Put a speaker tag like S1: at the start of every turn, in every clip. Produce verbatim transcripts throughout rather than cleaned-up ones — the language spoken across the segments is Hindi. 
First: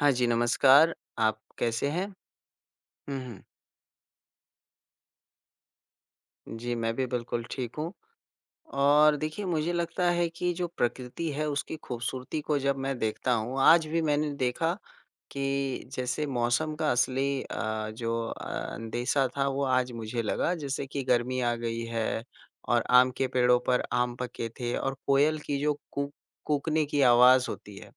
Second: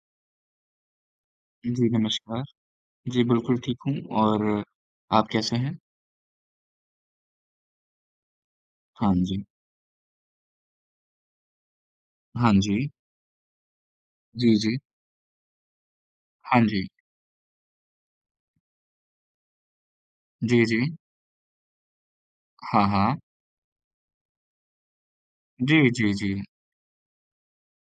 S1: हाँ जी, नमस्कार। आप कैसे
S2: जी,
S1: हैं?
S2: नमस्कार।
S1: हुँ,
S2: जी,
S1: हुँ।
S2: बिल्कुल ठीक हूँ और आप कैसे हैं?
S1: जी, मैं भी बिल्कुल ठीक हूँ
S2: हाँ
S1: और
S2: जी।
S1: देखिए मुझे लगता है कि जो प्रकृति है उसकी खूबसूरती
S2: हाँ
S1: को
S2: जी।
S1: जब मैं देखता हूँ, आज भी मैंने
S2: जी,
S1: देखा
S2: जी।
S1: कि जैसे
S2: हाँ
S1: मौसम
S2: जी।
S1: का असली अ, जो अ, अंदेशा था वो आज मुझे लगा
S2: जी, जी।
S1: जैसे कि गर्मी आ गई है और
S2: हाँ,
S1: आम
S2: हाँ।
S1: के पेड़ों पर आम पके थे और कोयल की जो
S2: जी,
S1: कूक
S2: जी, जी।
S1: कूकने की आवाज़ होती है,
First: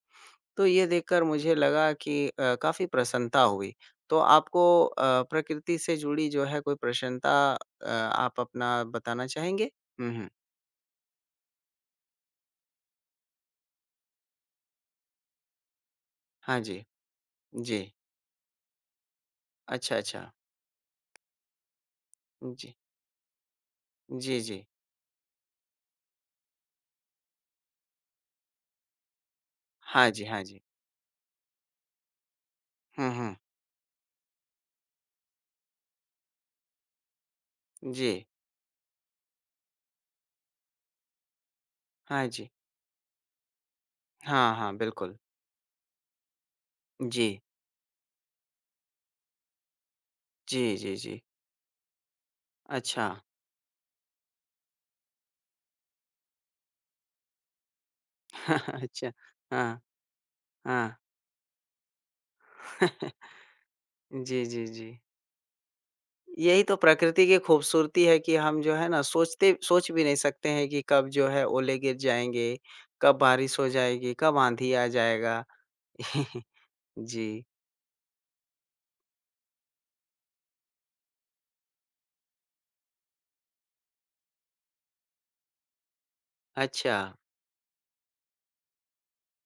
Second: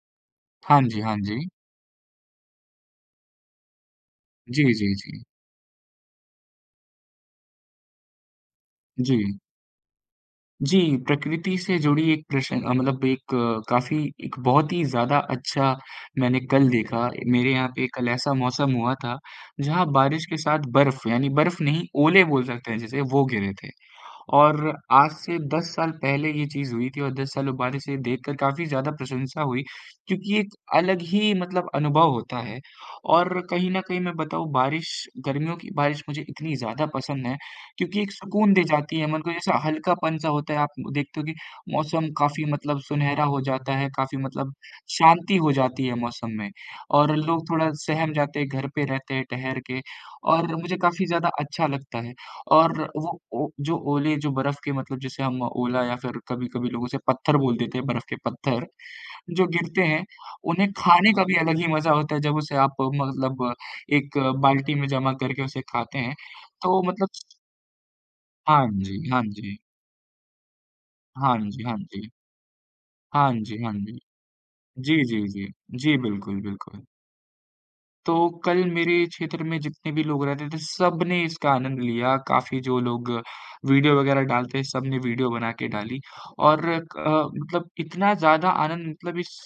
S1: तो
S2: हाँ
S1: ये
S2: जी, हाँ
S1: देखकर
S2: जी।
S1: मुझे लगा कि अ, काफ़ी प्रसन्नता हुई। तो आपको
S2: जी, जी,
S1: अ,
S2: जी।
S1: प्रकृति से जुड़ी जो है कोई प्रसन्नता अ, आप अपना
S2: जी।
S1: बताना चाहेंगे? हुँ, हुँ।
S2: जी, प्रकृति से जुड़ी एक प्रश्न अ, मतलब एक काफ़ी एक बहुत ही ज़्यादा अच्छा मैंने
S1: हाँ
S2: कल
S1: जी।
S2: देखा। मेरे यहाँ
S1: जी।
S2: पे कल ऐसा मौसम हुआ था, जहाँ
S1: अच्छा,
S2: बारिश
S1: अच्छा।
S2: के साथ बर्फ़ यानी बर्फ़ नहीं, ओले बोल सकते
S1: जी।
S2: हैं जिसे, वो गिरे थे।
S1: जी, जी।
S2: और आज से दस साल पहले ये चीज़ हुई थी और दस सालों बाद इसे देखकर काफ़ी ज़्यादा प्रशंसा हुई
S1: हाँ जी,
S2: क्योंकि
S1: हाँ
S2: एक
S1: जी।
S2: अलग ही मतलब अनुभव होता है।
S1: हुँ, हुँ।
S2: और कहीं न कहीं मैं बताऊँ बारिश गर्मियों की बारिश मुझे इतनी ज़्यादा पसंद है क्योंकि
S1: जी।
S2: एक सुकून दे जाती है मन को जैसा हल्कापन-सा होता है। आप देखते हो कि मौसम
S1: हाँ
S2: काफ़ी
S1: जी।
S2: मतलब सुनहरा हो जाता है, काफ़ी मतलब
S1: हाँ, हाँ, बिल्कुल।
S2: शांति हो जाती है मौसम में और
S1: जी।
S2: लोग थोड़ा सहम जाते हैं, घर पे रहते हैं ठहर के और
S1: जी,
S2: मुझे
S1: जी,
S2: काफ़ी
S1: जी।
S2: ज़्यादा अच्छा लगता है। और
S1: अच्छा।
S2: वो ओ जो ओले जो बर्फ़ के मतलब जैसे हम ओला या फिर कभी-कभी लोग उसे पत्थर बोल देते हैं, बर्फ़ के पत्थर,
S1: अच्छा।
S2: जो
S1: हाँ,
S2: गिरते हैं, उन्हें
S1: हाँ।
S2: खाने का भी अलग ही मज़ा होता है जब उसे आप मतलब एक
S1: जी, जी,
S2: बाल्टी में
S1: जी।
S2: जमा करके उसे खाते हैं।
S1: यही तो
S2: तो मतलब
S1: प्रकृति की खूबसूरती है कि हम
S2: हाँ
S1: जो है
S2: जी,
S1: ना
S2: हाँ
S1: सोचते
S2: जी।
S1: सोच भी नहीं सकते हैं कि कब जो
S2: हाँ
S1: है
S2: जी, हाँ
S1: ओले गिर
S2: जी।
S1: जाएँगे, कब
S2: हाँ जी,
S1: बारिश हो
S2: हाँ जी।
S1: जाएगी, कब आँधी आ
S2: जी, जी,
S1: जाएगा।
S2: जी। जी, बिल्कुल, बिल्कुल।
S1: जी,
S2: तो कल मेरे क्षेत्र में जितने भी लोग रहते थे, सबने इसका आनंद लिया। काफ़ी जो लोग वीडियो वगैरह डालते हैं, सबने वीडियो बना के डाली और
S1: अच्छा।
S2: क अ, मतलब इतना ज़्यादा आनंद मतलब इस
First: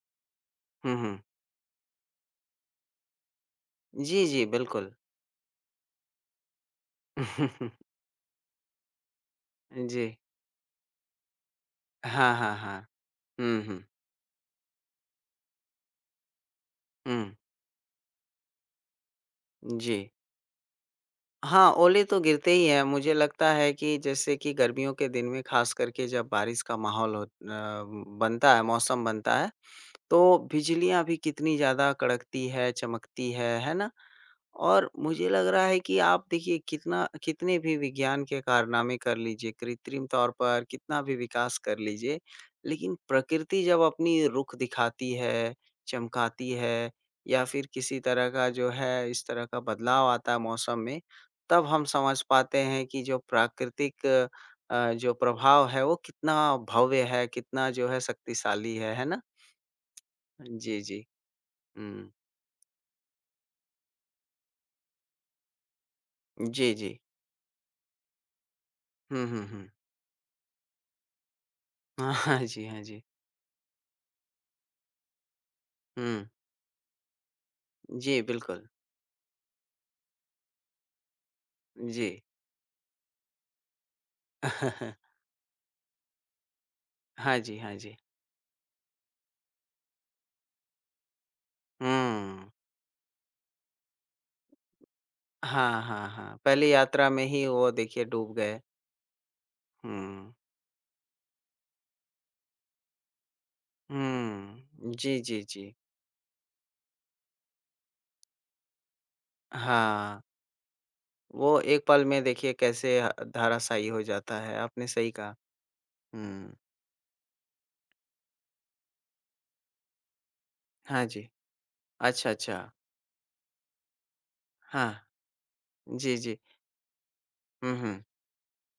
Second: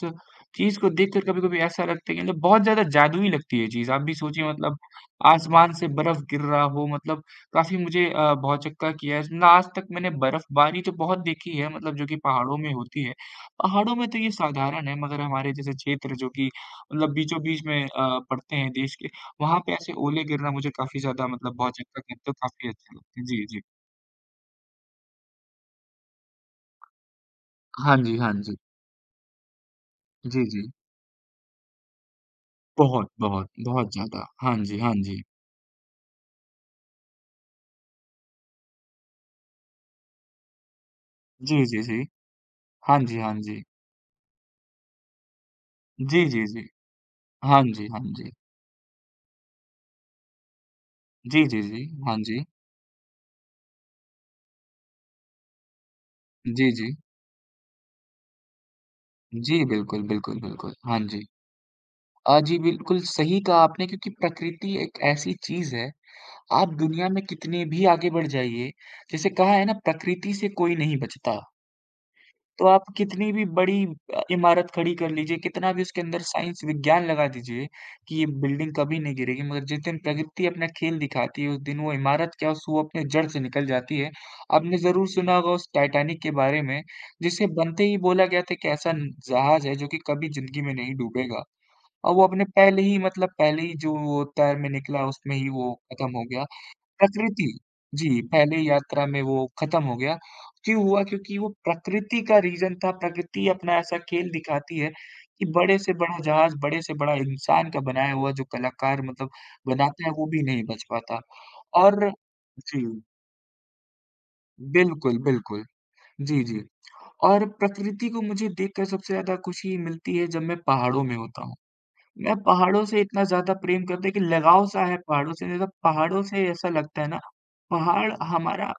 S2: चीज़ को
S1: हुँ, हुँ।
S2: देखकर कभी-कभी ऐसा लगता है कि मतलब बहुत ज़्यादा जादुई लगती है ये चीज़। आप भी
S1: जी, जी,
S2: सोचिए मतलब
S1: बिल्कुल।
S2: आसमान से बर्फ़ गिर रहा हो मतलब काफ़ी मुझे अ, भौचक्का किया है। ना आज तक
S1: जी।
S2: मैंने बर्फ़बारी तो बहुत देखी है मतलब जो कि
S1: हाँ, हाँ,
S2: पहाड़ों में
S1: हाँ।
S2: होती है।
S1: हुँ, हुँ।
S2: पहाड़ों में तो ये साधारण है मगर हमारे जैसे क्षेत्र जो कि मतलब
S1: हुँ,
S2: बीचों-बीच में अ, पड़ते हैं देश के, वहाँ पे ऐसे
S1: जी।
S2: ओले गिरना मुझे काफ़ी ज़्यादा मतलब
S1: हाँ,
S2: भौचक्का
S1: ओले तो
S2: कहते हो
S1: गिरते ही
S2: काफ़ी
S1: हैं।
S2: अच्छा
S1: मुझे
S2: लगता है। जी,
S1: लगता
S2: जी।
S1: है कि जैसे कि गर्मियों के दिन में ख़ास करके जब बारिश का माहौल हो अ,
S2: हाँ जी, हाँ
S1: बनता
S2: जी।
S1: है, मौसम बनता है तो
S2: जी, जी।
S1: बिजलियाँ भी कितनी ज़्यादा कड़कती है,
S2: बहुत,
S1: चमकती है,
S2: बहुत,
S1: है ना?
S2: बहुत ज़्यादा। हाँ जी,
S1: और
S2: हाँ जी।
S1: मुझे लग रहा है कि आप देखिए कितना कितने भी विज्ञान के कारनामे कर लीजिए, कृत्रिम तौर पर कितना भी
S2: जी,
S1: विकास कर
S2: जी, जी।
S1: लीजिए, लेकिन
S2: हाँ जी, हाँ
S1: प्रकृति
S2: जी।
S1: जब अपनी रुख दिखाती है,
S2: जी, जी,
S1: चमकाती
S2: जी।
S1: है या
S2: हाँ
S1: फिर
S2: जी,
S1: किसी
S2: हाँ
S1: तरह
S2: जी।
S1: का जो है इस तरह का बदलाव आता है मौसम में,
S2: जी, जी,
S1: तब
S2: जी।
S1: हम
S2: हाँ
S1: समझ
S2: जी।
S1: पाते हैं कि जो प्राकृतिक अ, जो प्रभाव है वो कितना
S2: जी, जी।
S1: भव्य है, कितना जो है शक्तिशाली है, है ना?
S2: जी, बिल्कुल, बिल्कुल, बिल्कुल।
S1: जी, जी।
S2: हाँ जी।
S1: हुँ।
S2: अ, जी, बिल्कुल सही कहा आपने क्योंकि प्रकृति एक ऐसी चीज़ है, आप
S1: जी, जी।
S2: दुनिया में कितने भी आगे बढ़ जाइए,
S1: हुँ,
S2: जैसे
S1: हुँ,
S2: कहा है
S1: हुँ।
S2: ना प्रकृति से कोई नहीं बचता।
S1: हाँ जी,
S2: तो
S1: हाँ
S2: आप
S1: जी।
S2: कितनी भी बड़ी अ, इमारत खड़ी कर लीजिए, कितना भी उसके अंदर
S1: हुँ।
S2: साइंस, विज्ञान लगा दीजिए कि
S1: जी,
S2: ये
S1: बिल्कुल।
S2: बिल्डिंग कभी नहीं गिरेगी, मगर जिस दिन प्रकृति अपना खेल दिखाती है, उस दिन वो
S1: जी।
S2: इमारत क्या, सो अपने जड़ से निकल जाती है। आपने ज़रूर सुना होगा उस टाइटैनिक के बारे में,
S1: हाँ
S2: जिसे
S1: जी, हाँ
S2: बनते
S1: जी।
S2: ही बोला गया था कि ऐसा न जहाज़ है जो कि कभी ज़िंदगी में नहीं डूबेगा और वो अपने
S1: हुँ।
S2: पहले ही मतलब पहले ही जो वो तैर में निकला, उसमें ही वो
S1: हाँ, हाँ,
S2: खत्म हो
S1: हाँ।
S2: गया।
S1: पहली यात्रा में ही
S2: प्रकृति
S1: वो देखिए
S2: जी,
S1: डूब
S2: पहले
S1: गए।
S2: यात्रा में वो खत्म हो गया।
S1: हुँ।
S2: क्यों हुआ? क्योंकि वो प्रकृति का रीज़न था, प्रकृति अपना ऐसा खेल दिखाती है
S1: हुँ। जी, जी,
S2: कि
S1: जी।
S2: बड़े से बड़ा जहाज, बड़े से बड़ा इंसान का बनाया हुआ जो कलाकार मतलब बनाता है,
S1: हाँ।
S2: वो भी नहीं बच पाता।
S1: वो एक पल
S2: और
S1: में देखिए
S2: जी,
S1: कैसे अ, धराशायी हो जाता है, आपने सही
S2: बिल्कुल,
S1: कहा।
S2: बिल्कुल। जी,
S1: हुँ।
S2: जी। और प्रकृति को मुझे देखकर सबसे ज़्यादा खुशी मिलती है जब मैं पहाड़ों
S1: हाँ
S2: में
S1: जी।
S2: होता हूँ।
S1: अच्छा,
S2: मैं
S1: अच्छा।
S2: पहाड़ों से इतना ज़्यादा प्रेम करते हैं कि लगाव सा
S1: हाँ।
S2: है पहाड़ों से जैसे
S1: जी,
S2: पहाड़ों
S1: जी।
S2: से ऐसा लगता है ना
S1: हुँ, हुँ।
S2: पहाड़ हमारा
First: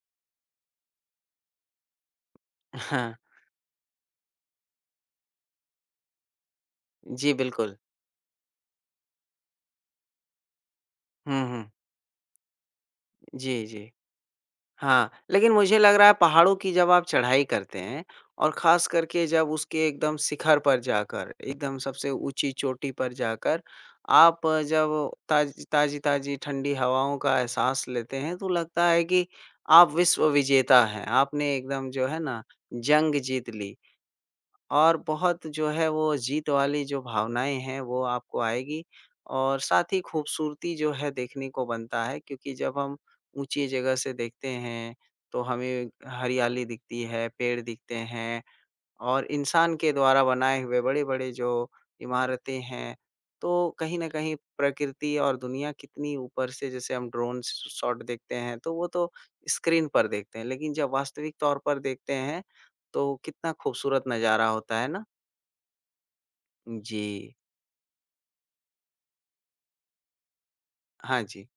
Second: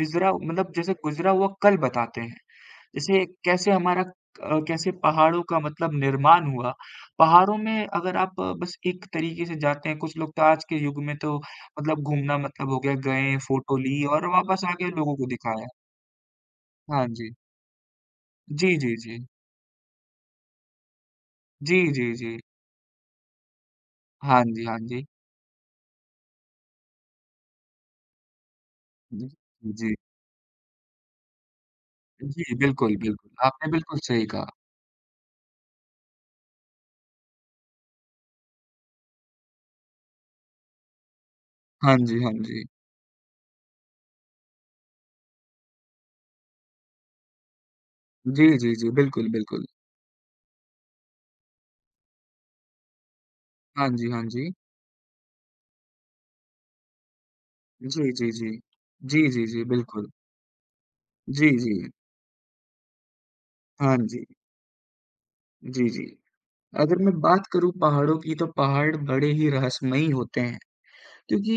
S2: गुजरा मतलब जैसे गुजरा हुआ कल बताते हैं
S1: हाँ।
S2: जैसे कैसे हमारा अ, कैसे पहाड़ों का मतलब निर्माण हुआ
S1: जी,
S2: पहाड़ों
S1: बिल्कुल।
S2: में अगर आप अ, बस एक तरीके से जाते हैं कुछ लोग तो आज के युग में तो
S1: हुँ, हुँ।
S2: मतलब घूमना मतलब हो गया गए
S1: जी,
S2: फोटो
S1: जी।
S2: ली और वापस आके
S1: हाँ,
S2: लोगों को
S1: लेकिन
S2: दिखाया
S1: मुझे लग रहा है पहाड़ों की जब आप
S2: हाँ जी
S1: चढ़ाई करते हैं और
S2: जी
S1: ख़ास
S2: जी जी
S1: करके जब उसके एकदम शिखर पर जाकर,
S2: जी
S1: एकदम
S2: जी
S1: सबसे
S2: जी
S1: ऊँची चोटी पर जाकर आप
S2: हाँ जी हाँ जी
S1: जब ताज़ी ताज़ी-ताज़ी ठंडी हवाओं का एहसास लेते हैं, तो लगता है कि
S2: जी
S1: आप
S2: जी
S1: विश्व विजेता हैं। आपने एकदम जो है ना,
S2: जी बिल्कुल
S1: जंग
S2: बिल्कुल
S1: जीत
S2: आपने
S1: ली।
S2: बिल्कुल सही कहा
S1: और बहुत जो है वो जीत वाली जो भावनाएँ हैं वो आपको आएगी और साथ ही खूबसूरती जो है देखने को
S2: हाँ
S1: बनता है
S2: जी, हाँ
S1: क्योंकि
S2: जी।
S1: जब हम ऊँची जगह से देखते हैं, तो हमें हरियाली दिखती है, पेड़ दिखते हैं
S2: जी, जी, जी,
S1: और
S2: बिल्कुल, बिल्कुल।
S1: इंसान के द्वारा बनाए हुए बड़े-बड़े जो इमारतें हैं, तो
S2: हाँ
S1: कहीं न
S2: जी, हाँ
S1: कहीं
S2: जी।
S1: प्रकृति और दुनिया कितनी ऊपर से जैसे हम ड्रोन श शॉट
S2: जी, जी,
S1: देखते
S2: जी।
S1: हैं, तो वो तो
S2: जी, जी, जी,
S1: स्क्रीन पर
S2: बिल्कुल।
S1: देखते हैं, लेकिन जब वास्तविक
S2: जी,
S1: तौर
S2: जी।
S1: पर देखते हैं, तो कितना
S2: हाँ
S1: खूबसूरत
S2: जी।
S1: नज़ारा होता है ना?
S2: जी, जी। अगर
S1: जी।
S2: मैं बात करूँ पहाड़ों की तो पहाड़ बड़े ही रहस्यमयी होते हैं।
S1: हाँ जी।
S2: क्योंकि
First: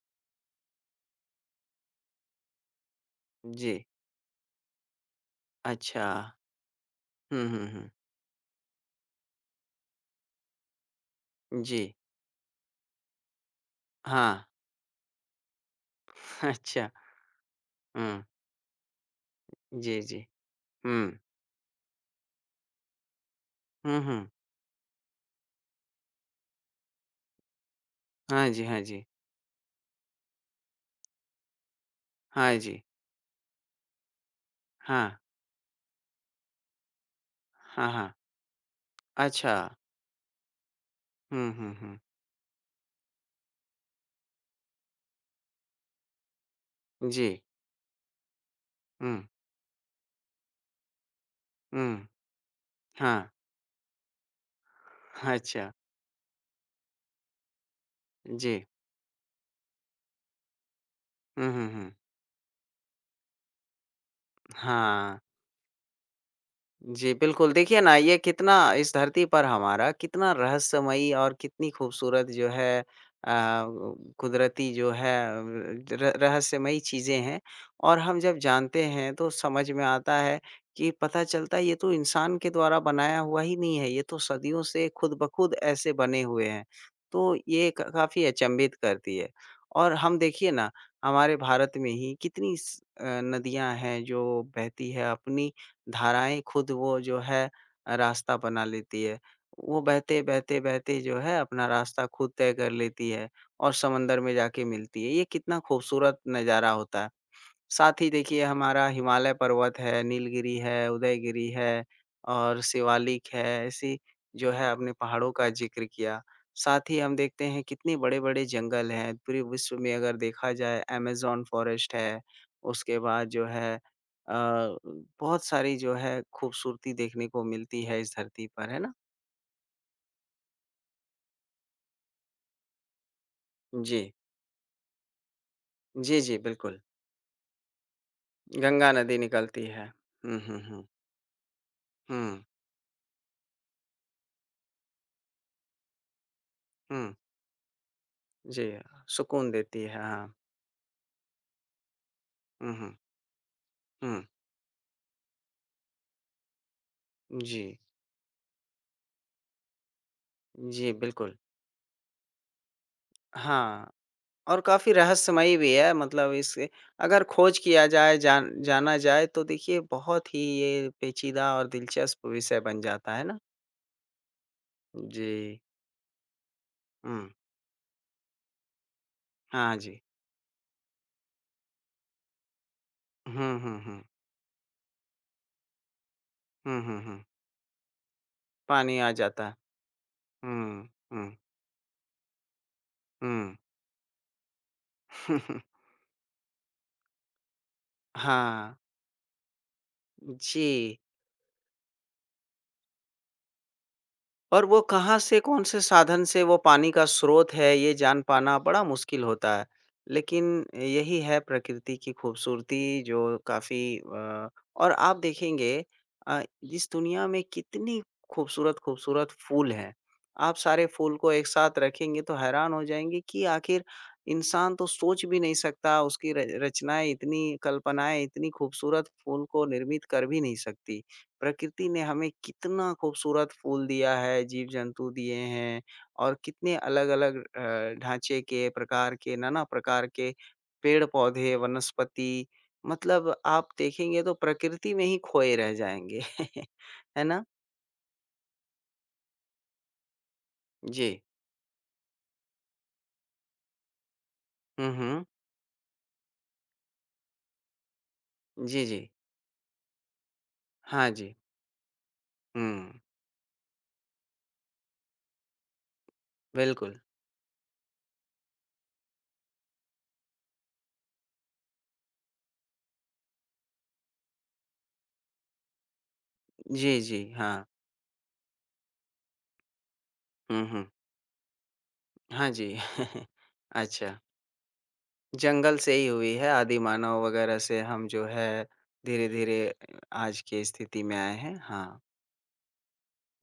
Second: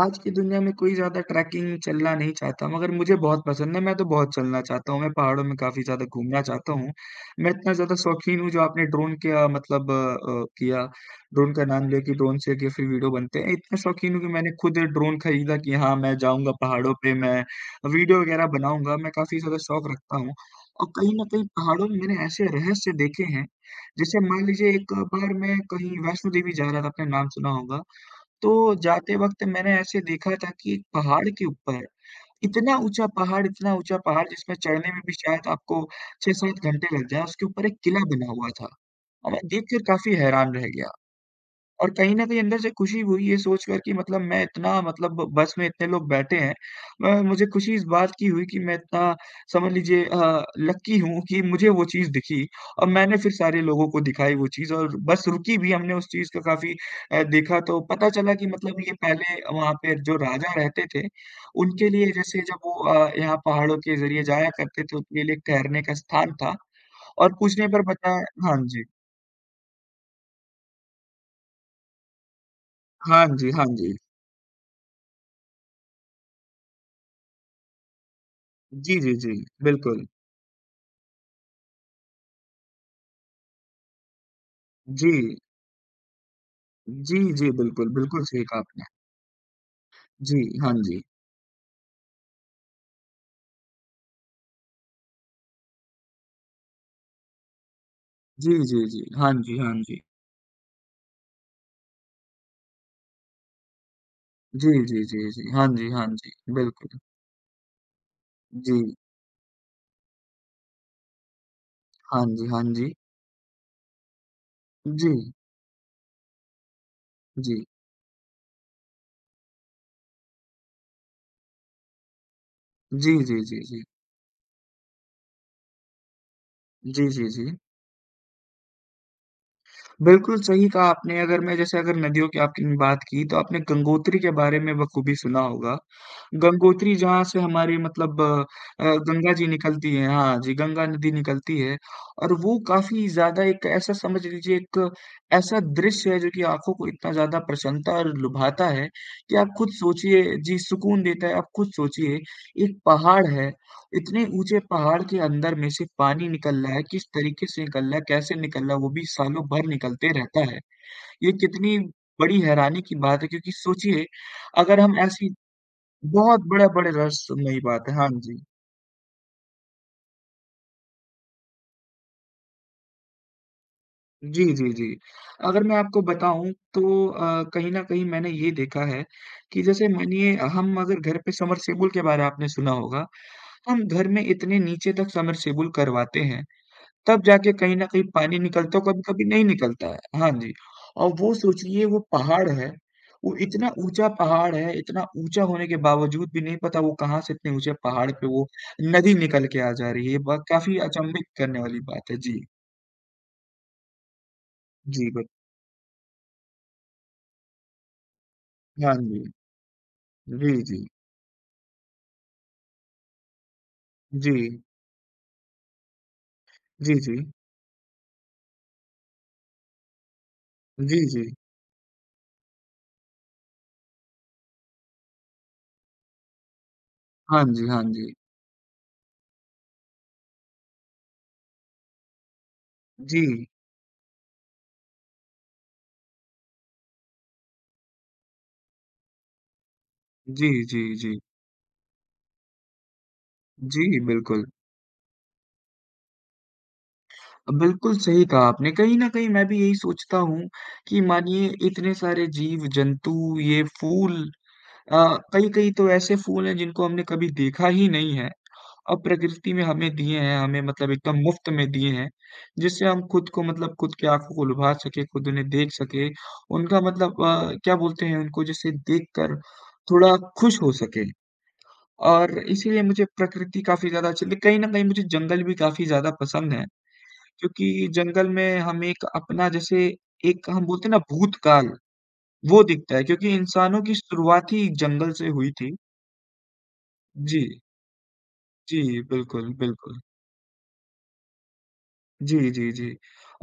S2: आज की दुनिया में कोई ज़्यादा ट्रैकिंग चलना नहीं चाहता मगर मुझे बहुत
S1: जी।
S2: पसंद है, मैं तो बहुत चलना चाहता हूँ, मैं पहाड़ों में काफ़ी
S1: अच्छा।
S2: ज़्यादा घूमना चाहता हूँ।
S1: हुँ,
S2: मैं
S1: हुँ,
S2: इतना
S1: हुँ।
S2: ज़्यादा शौकीन हूँ जो आपने ड्रोन का मतलब अ, मतलब अ, किया, ड्रोन का
S1: जी।
S2: नाम लिया कि ड्रोन से कि फिर वीडियो बनते हैं। इतना शौकीन हूँ कि
S1: हाँ।
S2: मैंने खुद ड्रोन खरीदा कि हाँ, मैं जाऊँगा
S1: अच्छा।
S2: पहाड़ों पे, मैं वीडियो
S1: हुँ।
S2: वगैरह बनाऊँगा, मैं काफ़ी ज़्यादा शौक
S1: जी,
S2: रखता
S1: जी।
S2: हूँ। और कहीं
S1: हुँ।
S2: न कहीं पहाड़ों में मैंने ऐसे रहस्य देखे हैं,
S1: हुँ,
S2: जैसे
S1: हुँ।
S2: मान लीजिए एक बार मैं कहीं वैष्णो देवी जा रहा था, आपने नाम सुना होगा।
S1: हाँ जी,
S2: तो
S1: हाँ जी।
S2: जाते वक़्त मैंने ऐसे देखा था कि एक पहाड़ के ऊपर
S1: हाँ
S2: इतना
S1: जी।
S2: ऊँचा पहाड़ इतना ऊँचा पहाड़ जिसमें चढ़ने में
S1: हाँ।
S2: भी शायद आपको छह सात घंटे लग जाएँ, उसके ऊपर एक
S1: हाँ,
S2: किला
S1: हाँ।
S2: बना हुआ था। और मैं
S1: अच्छा।
S2: देख कर काफ़ी हैरान रह गया।
S1: हुँ, हुँ,
S2: और
S1: हुँ।
S2: कहीं न कहीं अंदर से खुशी हुई ये सोच कर कि मतलब मैं इतना मतलब ब- बस में इतने लोग बैठे हैं। अ,
S1: जी।
S2: मुझे खुशी इस बात की हुई कि मैं इतना
S1: हुँ,
S2: समझ लीजिए अ, लकी हूँ कि मुझे वो
S1: हुँ।
S2: चीज़ दिखी और मैंने
S1: हाँ।
S2: फिर सारे लोगों को दिखाई वो चीज़ और बस रुकी
S1: अच्छा।
S2: भी हमने उस चीज़ का काफ़ी अ, देखा तो पता चला कि
S1: जी।
S2: मतलब ये पहले वहाँ पे जो राजा रहते थे,
S1: हुँ, हुँ,
S2: उनके
S1: हुँ।
S2: लिए जैसे जब वो अ, यहाँ पहाड़ों के ज़रिए जाया करते थे,
S1: हाँ।
S2: उनके लिए एक ठहरने का स्थान था
S1: जी,
S2: और
S1: बिल्कुल।
S2: पूछने
S1: देखिए
S2: पर
S1: ना, ये
S2: बताया
S1: कितना
S2: हाँ जी।
S1: इस धरती पर हमारा कितना रहस्यमयी और कितनी खूबसूरत जो है
S2: हाँ
S1: अ,
S2: जी, हाँ जी।
S1: कुदरती जो है अ, र रहस्यमयी चीज़ें हैं और हम जब जानते
S2: जी,
S1: हैं
S2: जी,
S1: तो
S2: जी।
S1: समझ में
S2: बिल्कुल।
S1: आता है कि पता चलता है ये तो इंसान के द्वारा बनाया हुआ ही नहीं है, ये तो सदियों से
S2: जी।
S1: खुद ब खुद ऐसे बने हुए हैं।
S2: जी,
S1: तो
S2: जी,
S1: ये क
S2: बिल्कुल,
S1: काफ़ी
S2: बिल्कुल सही कहा
S1: अचंभित
S2: आपने।
S1: करती है और हम
S2: जी,
S1: देखिए ना,
S2: हाँ जी।
S1: हमारे भारत में ही कितनी स अ, नदियाँ हैं जो बहती है अपनी धाराएँ खुद वो जो है अ, रास्ता
S2: जी,
S1: बना
S2: जी,
S1: लेती
S2: जी।
S1: है।
S2: हाँ जी, हाँ
S1: वो
S2: जी।
S1: बहते, बहते, बहते जो है अपना रास्ता खुद तय कर लेती है और समंदर में जाके
S2: जी, जी,
S1: मिलती है।
S2: जी,
S1: ये
S2: जी।
S1: कितना
S2: हाँ जी, हाँ
S1: खूबसूरत
S2: जी।
S1: नज़ारा
S2: बिल्कुल।
S1: होता है। साथ ही देखिए
S2: जी।
S1: हमारा हिमालय पर्वत है, नीलगिरी है, उदयगिरी है
S2: हाँ जी,
S1: और
S2: हाँ जी।
S1: शिवालिक है, ऐसी जो है आपने
S2: जी।
S1: पहाड़ों का ज़िक्र किया। साथ ही हम देखते हैं
S2: जी।
S1: कितने बड़े-बड़े जंगल हैं, पूरे विश्व में अगर देखा जाए अमेज़न फ़ॉरेस्ट है, उसके
S2: जी,
S1: बाद
S2: जी,
S1: जो
S2: जी,
S1: है
S2: जी।
S1: अ, बहुत सारी जो है खूबसूरती
S2: जी,
S1: देखने
S2: जी,
S1: को
S2: जी।
S1: मिलती है इस धरती पर, है ना?
S2: बिल्कुल सही कहा आपने। अगर मैं जैसे अगर नदियों की आपने बात की तो आपने
S1: जी।
S2: गंगोत्री के बारे में बखूबी सुना होगा।
S1: जी, जी, बिल्कुल।
S2: गंगोत्री जहाँ से हमारी मतलब अ,
S1: गंगा नदी
S2: गंगा जी
S1: निकलती है।
S2: निकलती है हाँ
S1: हुँ,
S2: जी,
S1: हुँ, हुँ।
S2: गंगा नदी निकलती है और
S1: हुँ,
S2: वो काफ़ी ज़्यादा एक ऐसा समझ लीजिए एक ऐसा दृश्य है जो कि आँखों को इतना
S1: हुँ।
S2: ज़्यादा प्रसन्नता और लुभाता
S1: जी,
S2: है कि आप
S1: सुकून
S2: खुद
S1: देती है, हाँ।
S2: सोचिए जी सुकून देता है। आप खुद सोचिए
S1: हुँ,
S2: एक
S1: हुँ।
S2: पहाड़ है
S1: हुँ।
S2: इतने ऊँचे पहाड़ के अंदर में से पानी निकल रहा है, किस तरीके से
S1: जी,
S2: निकल रहा है, कैसे निकल रहा है, वो भी सालों भर निकलते रहता है।
S1: जी,
S2: ये
S1: बिल्कुल।
S2: कितनी बड़ी हैरानी की बात है क्योंकि
S1: हाँ,
S2: सोचिए
S1: और
S2: अगर
S1: काफ़ी
S2: हम ऐसी
S1: रहस्यमयी भी है मतलब
S2: बहुत
S1: इससे
S2: बड़ा-बड़े
S1: अगर खोज
S2: रहस्यमयी
S1: किया
S2: बात है। हाँ
S1: जाए,
S2: जी।
S1: जान जाना जाए तो देखिए बहुत ही ये पेचीदा और दिलचस्प विषय बन जाता है ना?
S2: जी, जी, जी।
S1: जी,
S2: अगर मैं आपको बताऊँ तो
S1: हुँ,
S2: अ, कहीं न कहीं मैंने ये देखा है कि
S1: हाँ
S2: जैसे
S1: जी।
S2: मानिए हम अगर घर पे सबमर्सिबल के बारे में आपने सुना होगा,
S1: हुँ, हुँ,
S2: हम
S1: हुँ।
S2: घर में इतने नीचे तक सबमर्सिबल करवाते हैं
S1: हुँ, हुँ,
S2: तब
S1: हुँ।
S2: जाके कहीं न कहीं पानी निकलता है,
S1: पानी आ
S2: कभी-कभी नहीं
S1: जाता है।
S2: निकलता है। हाँ जी,
S1: हुँ,
S2: और
S1: हुँ,
S2: वो सोचिए वो पहाड़ है, वो
S1: हुँ।
S2: इतना ऊँचा पहाड़ है, इतना ऊँचा होने के बावजूद भी नहीं पता वो कहाँ से इतने ऊँचे पहाड़ पे वो
S1: हाँ,
S2: नदी निकल के आ जा रही है। ये बात काफ़ी
S1: जी।
S2: अचंभित करने वाली बात है। जी,
S1: और वो
S2: जी
S1: कहाँ
S2: बत
S1: से, कौन से साधन से वो पानी का स्रोत है, ये जान पाना बड़ा
S2: हाँ
S1: मुश्किल
S2: जी।
S1: होता है। लेकिन
S2: जी, जी।
S1: यही है प्रकृति की खूबसूरती जो काफ़ी
S2: जी,
S1: अ, और आप देखेंगे अ, इस
S2: जी, जी।
S1: दुनिया में कितनी खूबसूरत-खूबसूरत फूल हैं। आप सारे
S2: जी,
S1: फूल
S2: जी।
S1: को एक साथ रखेंगे तो हैरान हो जाएँगे कि आखिर इंसान तो सोच भी नहीं सकता, उसकी र रचनाएँ इतनी
S2: हाँ जी, हाँ जी।
S1: कल्पनाएँ इतनी खूबसूरत फूल को निर्मित कर भी नहीं सकती। प्रकृति ने हमें कितना
S2: जी।
S1: खूबसूरत फूल दिया है, जीव-जंतु दिए हैं और कितने अलग-अलग अ, ढाँचे के, प्रकार के, नाना प्रकार के
S2: जी, जी, जी।
S1: पेड़-पौधे, वनस्पति मतलब आप
S2: जी,
S1: देखेंगे तो
S2: बिल्कुल।
S1: प्रकृति में ही खोए रह जाएँगे। है ना?
S2: बिल्कुल सही कहा आपने। कहीं न कहीं मैं भी यही सोचता हूँ कि
S1: जी।
S2: मानिए इतने सारे जीव, जंतु, ये फूल
S1: हुँ,
S2: अ,
S1: हुँ।
S2: कई-कई तो ऐसे फूल हैं जिनको हमने कभी देखा ही नहीं है
S1: जी,
S2: और
S1: जी।
S2: प्रकृति में हमें दिए हैं, हमें मतलब
S1: हाँ
S2: एकदम
S1: जी।
S2: मुफ्त में दिए हैं, जिससे
S1: हुँ,
S2: हम खुद को मतलब खुद की आँखों को लुभा सकें, खुद उन्हें देख सकें। उनका
S1: बिल्कुल।
S2: मतलब अ, क्या बोलते हैं उनको जैसे देखकर थोड़ा खुश हो सकें और इसीलिए मुझे प्रकृति काफ़ी ज़्यादा अच्छी लगती है। कहीं न कहीं मुझे जंगल भी काफ़ी ज़्यादा पसंद है
S1: जी, जी। हाँ।
S2: क्योंकि जंगल में हमें एक अपना जैसे एक
S1: हुँ,
S2: हम
S1: हुँ।
S2: बोलते हैं ना भूतकाल,
S1: हाँ
S2: वो
S1: जी।
S2: दिखता है क्योंकि इंसानों की
S1: अच्छा।
S2: शुरुआत ही जंगल से हुई थी।
S1: जंगल से ही हुई है, आदि मानव
S2: जी,
S1: वगैरह से हम जो है
S2: जी, बिल्कुल,
S1: धीरे-धीरे अ,
S2: बिल्कुल।
S1: आज की स्थिति में आए हैं। हाँ,
S2: जी, जी, जी।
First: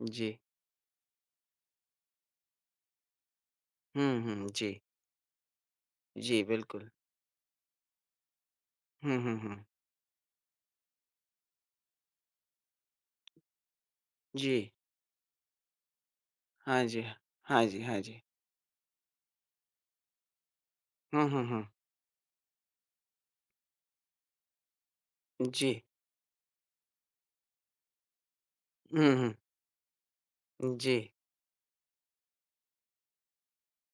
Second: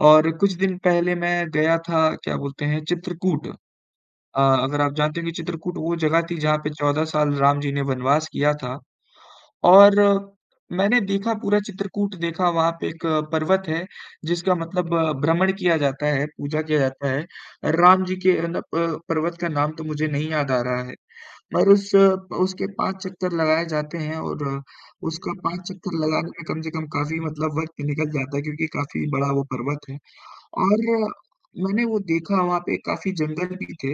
S2: और
S1: जी।
S2: कुछ दिन पहले मैं गया था क्या बोलते हैं चित्रकूट। अ,
S1: हुँ, हुँ, जी।
S2: अगर आप जानते हैं कि चित्रकूट वो जगह थी
S1: जी,
S2: जहाँ पे
S1: बिल्कुल।
S2: चौदह साल राम जी ने वनवास किया था।
S1: हुँ, हुँ, हुँ।
S2: और मैंने देखा पूरा चित्रकूट देखा वहाँ पे एक पर्वत है,
S1: जी।
S2: जिसका मतलब अ, भ्रमण किया जाता है, पूजा किया
S1: हाँ जी,
S2: जाता है।
S1: हाँ जी, हाँ
S2: राम जी
S1: जी।
S2: के मतलब अ, पर्वत का नाम तो मुझे नहीं याद आ रहा है।
S1: हुँ, हुँ, हुँ।
S2: पर उस उसके पाँच चक्कर लगाए जाते हैं और उसका पाँच
S1: जी।
S2: चक्कर लगाने में कम से कम काफ़ी मतलब वक़्त निकल जाता है क्योंकि काफ़ी
S1: हुँ,
S2: बड़ा
S1: हुँ।
S2: वो पर्वत है।
S1: जी।
S2: और मैंने वो देखा वहाँ पे काफ़ी जंगल भी थे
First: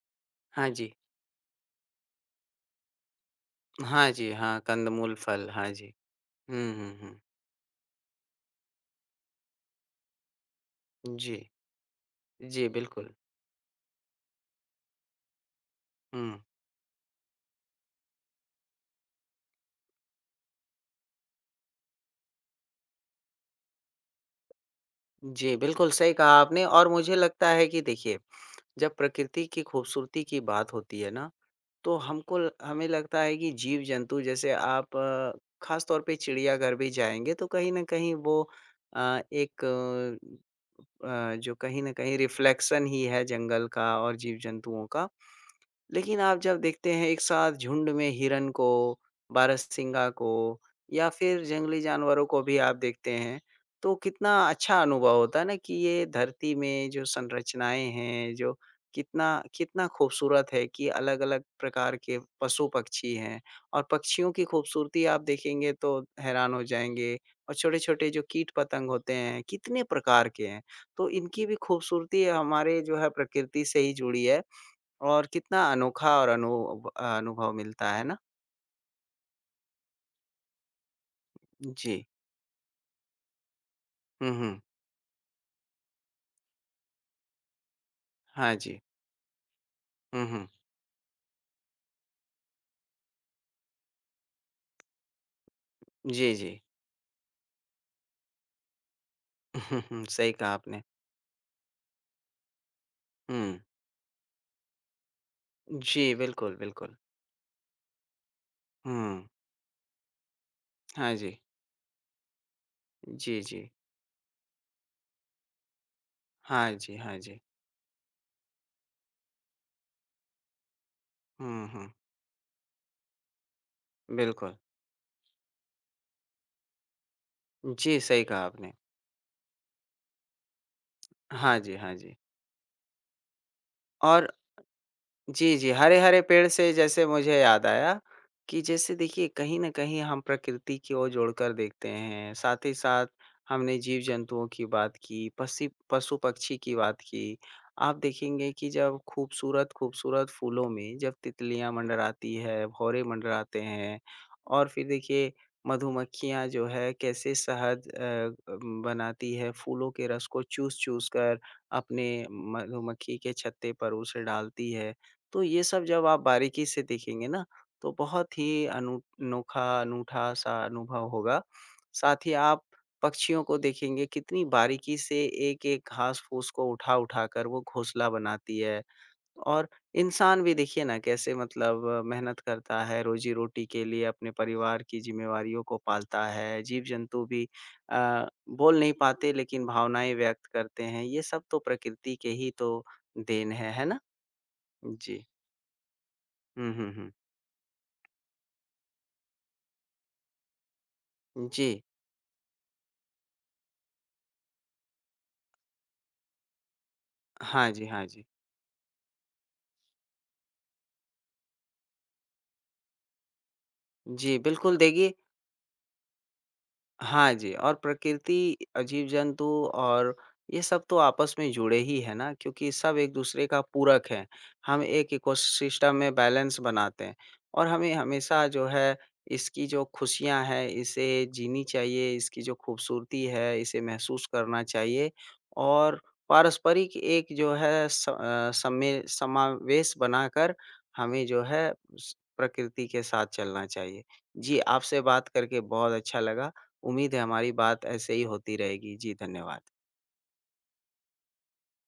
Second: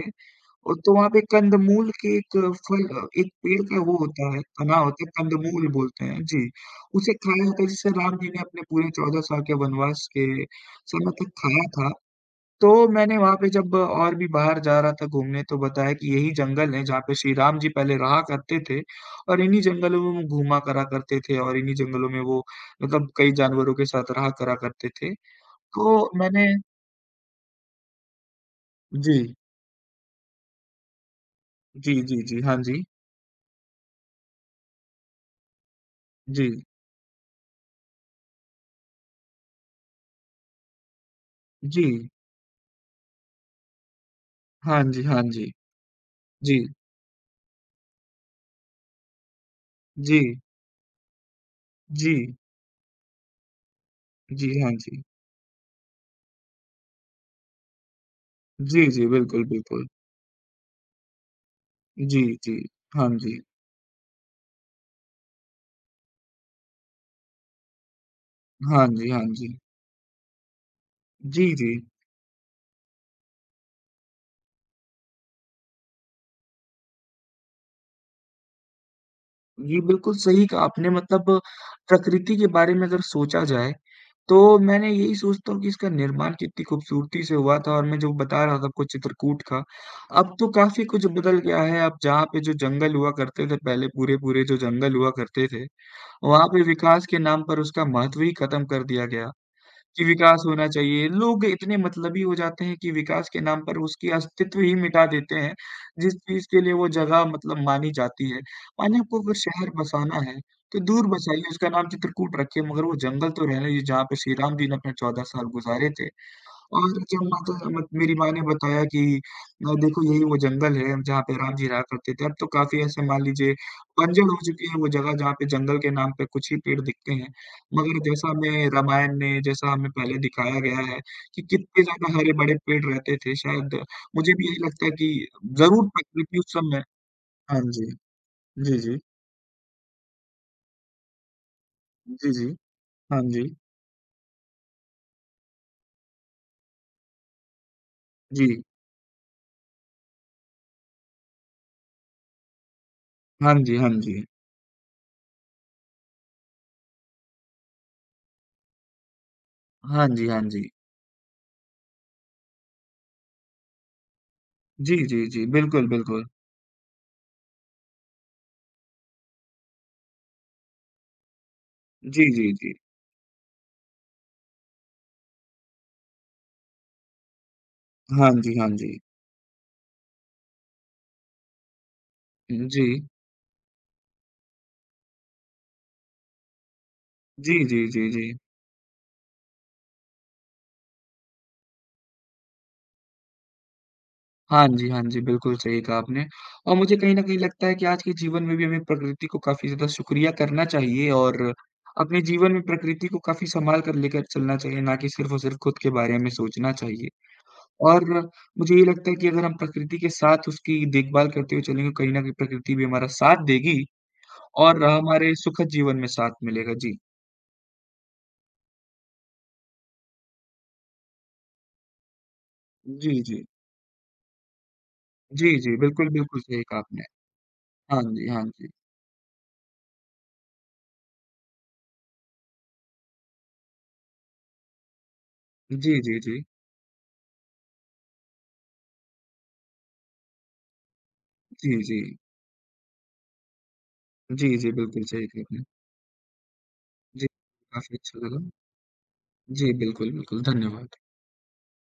S1: हाँ
S2: और
S1: जी।
S2: तो वहाँ पे कंदमूल के एक फल अ, एक पेड़ का वो
S1: हाँ
S2: होता
S1: जी,
S2: है,
S1: हाँ,
S2: तना होता है,
S1: कंद-मूल, फल,
S2: कंदमूल
S1: हाँ जी।
S2: बोलते हैं। जी,
S1: हुँ, हुँ,
S2: उसे
S1: हुँ।
S2: खाया जाता है जिसे राम जी ने अपने पूरे चौदह साल के वनवास के समय तक
S1: जी।
S2: खाया था।
S1: जी,
S2: तो
S1: बिल्कुल।
S2: मैंने वहाँ पे जब और भी बाहर जा रहा था घूमने तो बताया कि यही
S1: हुँ।
S2: जंगल है जहाँ पे श्री राम जी पहले रहा करते थे और इन्हीं जंगलों में वो घूमा करा करते थे और इन्हीं जंगलों में वो मतलब कई जानवरों के साथ रहा करा करते थे।
S1: जी, बिल्कुल
S2: तो
S1: सही कहा
S2: मैंने
S1: आपने और मुझे लगता है कि देखिए, जब
S2: जी,
S1: प्रकृति की खूबसूरती की बात होती है ना
S2: जी,
S1: तो
S2: जी,
S1: हमको
S2: जी।
S1: ल
S2: हाँ जी।
S1: हमें लगता है कि जीव-जंतु जैसे आप ख़ास तौर पे
S2: जी,
S1: चिड़ियाघर भी जाएँगे तो कहीं न कहीं वो अ, एक अ, अ, जो कहीं
S2: जी।
S1: न कहीं रिफ्लेक्शन ही है जंगल का और
S2: हाँ
S1: जीव-जंतुओं
S2: जी,
S1: का।
S2: हाँ जी।
S1: लेकिन आप
S2: जी,
S1: जब देखते हैं एक साथ झुंड में हिरन को, बारहसिंगा
S2: जी,
S1: को या फिर जंगली
S2: जी,
S1: जानवरों को भी आप देखते हैं, तो कितना
S2: जी, हाँ
S1: अच्छा
S2: जी।
S1: अनुभव होता है ना कि ये धरती में जो संरचनाएँ हैं, जो
S2: जी, जी,
S1: कितना
S2: बिल्कुल,
S1: कितना
S2: बिल्कुल।
S1: खूबसूरत है कि अलग-अलग प्रकार के
S2: जी, जी, हाँ
S1: पशु-पक्षी
S2: जी,
S1: हैं और पक्षियों की खूबसूरती आप देखेंगे तो हैरान हो जाएँगे और छोटे-छोटे जो
S2: हाँ
S1: कीट-पतंग
S2: जी,
S1: होते
S2: हाँ
S1: हैं,
S2: जी।
S1: कितने प्रकार के हैं। तो इनकी
S2: जी,
S1: भी
S2: जी,
S1: खूबसूरती हमारे जो है प्रकृति से ही जुड़ी है। और कितना अनोखा और अनु अनुभव मिलता है ना?
S2: जी, बिल्कुल सही कहा आपने मतलब
S1: जी।
S2: प्रकृति के बारे में अगर सोचा जाए,
S1: हुँ, हुँ।
S2: तो मैंने यही सोचता हूँ कि इसका निर्माण कितनी खूबसूरती से हुआ था और मैं जो बता
S1: हाँ
S2: रहा था
S1: जी।
S2: आपको चित्रकूट का,
S1: हुँ,
S2: अब
S1: हुँ।
S2: तो काफ़ी कुछ बदल गया है, अब जहाँ पे जो जंगल हुआ करते थे पहले पूरे-पूरे जो जंगल हुआ करते थे,
S1: जी,
S2: वहाँ
S1: जी।
S2: पे विकास के नाम पर उसका महत्व ही खत्म कर दिया गया।
S1: हुँ, हुँ।
S2: कि
S1: सही
S2: विकास
S1: कहा
S2: होना
S1: आपने।
S2: चाहिए। लोग इतने मतलबी हो जाते हैं कि विकास के
S1: हुँ।
S2: नाम पर उसकी अस्तित्व ही मिटा देते हैं,
S1: जी,
S2: जिस चीज़
S1: बिल्कुल,
S2: के लिए वो
S1: बिल्कुल।
S2: जगह मतलब मानी जाती है। मानिए आपको
S1: हुँ।
S2: अगर शहर बसाना है, तो दूर
S1: हाँ जी।
S2: बसाइए उसका नाम चित्रकूट रखिए मगर वो जंगल
S1: जी,
S2: तो रहने
S1: जी।
S2: दीजिए जहाँ पे श्री राम जी ने अपने चौदह साल गुज़ारे थे।
S1: हाँ
S2: और
S1: जी, हाँ
S2: जब
S1: जी।
S2: माता मत मेरी माँ ने बताया कि अ, देखो यही वो जंगल है जहाँ पे राम
S1: हुँ,
S2: जी रहा
S1: हुँ।
S2: करते थे। अब तो काफ़ी ऐसे मान लीजिए बंजर हो
S1: बिल्कुल।
S2: चुकी है वो जगह जहाँ पे जंगल के नाम पे कुछ ही पेड़ दिखते हैं।
S1: जी,
S2: मगर
S1: सही
S2: जैसा
S1: कहा
S2: हमें
S1: आपने।
S2: रामायण में जैसा हमें पहले दिखाया गया है कि
S1: हाँ जी,
S2: कितने
S1: हाँ जी।
S2: ज़्यादा हरे बड़े पेड़ रहते थे शायद
S1: और
S2: मुझे भी यही लगता है कि
S1: जी, जी।
S2: ज़रूर
S1: हरे-हरे
S2: प्रकृति
S1: पेड़
S2: उस
S1: से
S2: समय
S1: जैसे मुझे
S2: हाँ
S1: याद
S2: जी।
S1: आया कि
S2: जी,
S1: जैसे
S2: जी।
S1: देखिए कहीं न कहीं हम प्रकृति की ओर जोड़कर देखते
S2: जी,
S1: हैं।
S2: जी।
S1: साथ ही साथ
S2: हाँ जी।
S1: हमने जीव-जंतुओं की बात की, पसी पशु-पक्षी की बात की। आप देखेंगे
S2: जी।
S1: कि जब खूबसूरत-खूबसूरत फूलों में जब तितलियाँ मंडराती है, भौरे
S2: हाँ
S1: मंडराते
S2: जी, हाँ
S1: हैं
S2: जी।
S1: और फिर देखिए मधुमक्खियाँ जो है कैसे शहद अ, अम, बनाती है फूलों के
S2: हाँ
S1: रस
S2: जी, हाँ
S1: को
S2: जी।
S1: चूस-चूस कर अपने मधुमक्खी के छत्ते पर उसे डालती है।
S2: जी, जी,
S1: तो
S2: जी।
S1: ये सब
S2: बिल्कुल,
S1: जब आप
S2: बिल्कुल।
S1: बारीकी से देखेंगे ना, तो बहुत ही अनु अनोखा, अनूठा सा अनुभव होगा। साथ
S2: जी,
S1: ही
S2: जी,
S1: आप
S2: जी।
S1: पक्षियों को देखेंगे कितनी बारीकी से एक-एक घास-फूस को उठा-उठा कर वो घोंसला
S2: हाँ
S1: बनाती
S2: जी, हाँ
S1: है।
S2: जी।
S1: और इंसान भी देखिए ना कैसे मतलब मेहनत करता
S2: जी।
S1: है, रोज़ी-रोटी के लिए अपने परिवार की ज़िम्मेवारियों को पालता है। जीव-जंतु भी
S2: जी, जी, जी, जी।
S1: अ, बोल नहीं पाते लेकिन भावनाएँ व्यक्त करते हैं। ये सब तो प्रकृति के ही तो देन है, है ना?
S2: हाँ जी, हाँ जी,
S1: जी।
S2: बिल्कुल सही कहा आपने
S1: हुँ,
S2: और
S1: हुँ,
S2: मुझे
S1: हुँ।
S2: कहीं न कहीं लगता है कि आज के जीवन में भी हमें प्रकृति को काफ़ी ज़्यादा शुक्रिया करना चाहिए और
S1: जी।
S2: अपने जीवन में प्रकृति को काफ़ी सँभाल कर लेकर चलना चाहिए, ना कि सिर्फ़ और सिर्फ़ खुद के बारे में सोचना चाहिए।
S1: हाँ जी,
S2: और
S1: हाँ जी।
S2: मुझे ये लगता है कि अगर हम प्रकृति के साथ उसकी देखभाल करते हुए चलेंगे, कहीं न कहीं प्रकृति भी हमारा साथ देगी
S1: जी, बिल्कुल
S2: और
S1: देखिए,
S2: हमारे सुखद जीवन में साथ मिलेगा। जी।
S1: हाँ जी, और प्रकृति, जीव-जंतु और ये सब तो आपस में जुड़े ही हैं ना, क्योंकि सब
S2: जी, जी।
S1: एक-दूसरे का पूरक हैं। हम एक
S2: जी, जी,
S1: इकोसिस्टम
S2: बिल्कुल,
S1: में
S2: बिल्कुल
S1: बैलेंस
S2: सही कहा आपने।
S1: बनाते हैं और हमें
S2: हाँ जी, हाँ
S1: हमेशा जो
S2: जी।
S1: है इसकी जो खुशियाँ हैं, इसे जीनी चाहिए, इसकी जो खूबसूरती है, इसे महसूस करना चाहिए और
S2: जी, जी, जी।
S1: पारस्परिक एक जो है स अ, समय समावेश बनाकर हमें जो है
S2: जी, जी।
S1: स प्रकृति के साथ चलना चाहिए।
S2: जी,
S1: जी,
S2: जी,
S1: आपसे
S2: बिल्कुल सही
S1: बात
S2: कहा
S1: करके
S2: आपने।
S1: बहुत अच्छा लगा। उम्मीद है
S2: जी,
S1: हमारी बात
S2: काफ़ी
S1: ऐसे
S2: अच्छा
S1: ही
S2: लगा।
S1: होती रहेगी। जी,
S2: जी,
S1: धन्यवाद।
S2: बिल्कुल, बिल्कुल, धन्यवाद।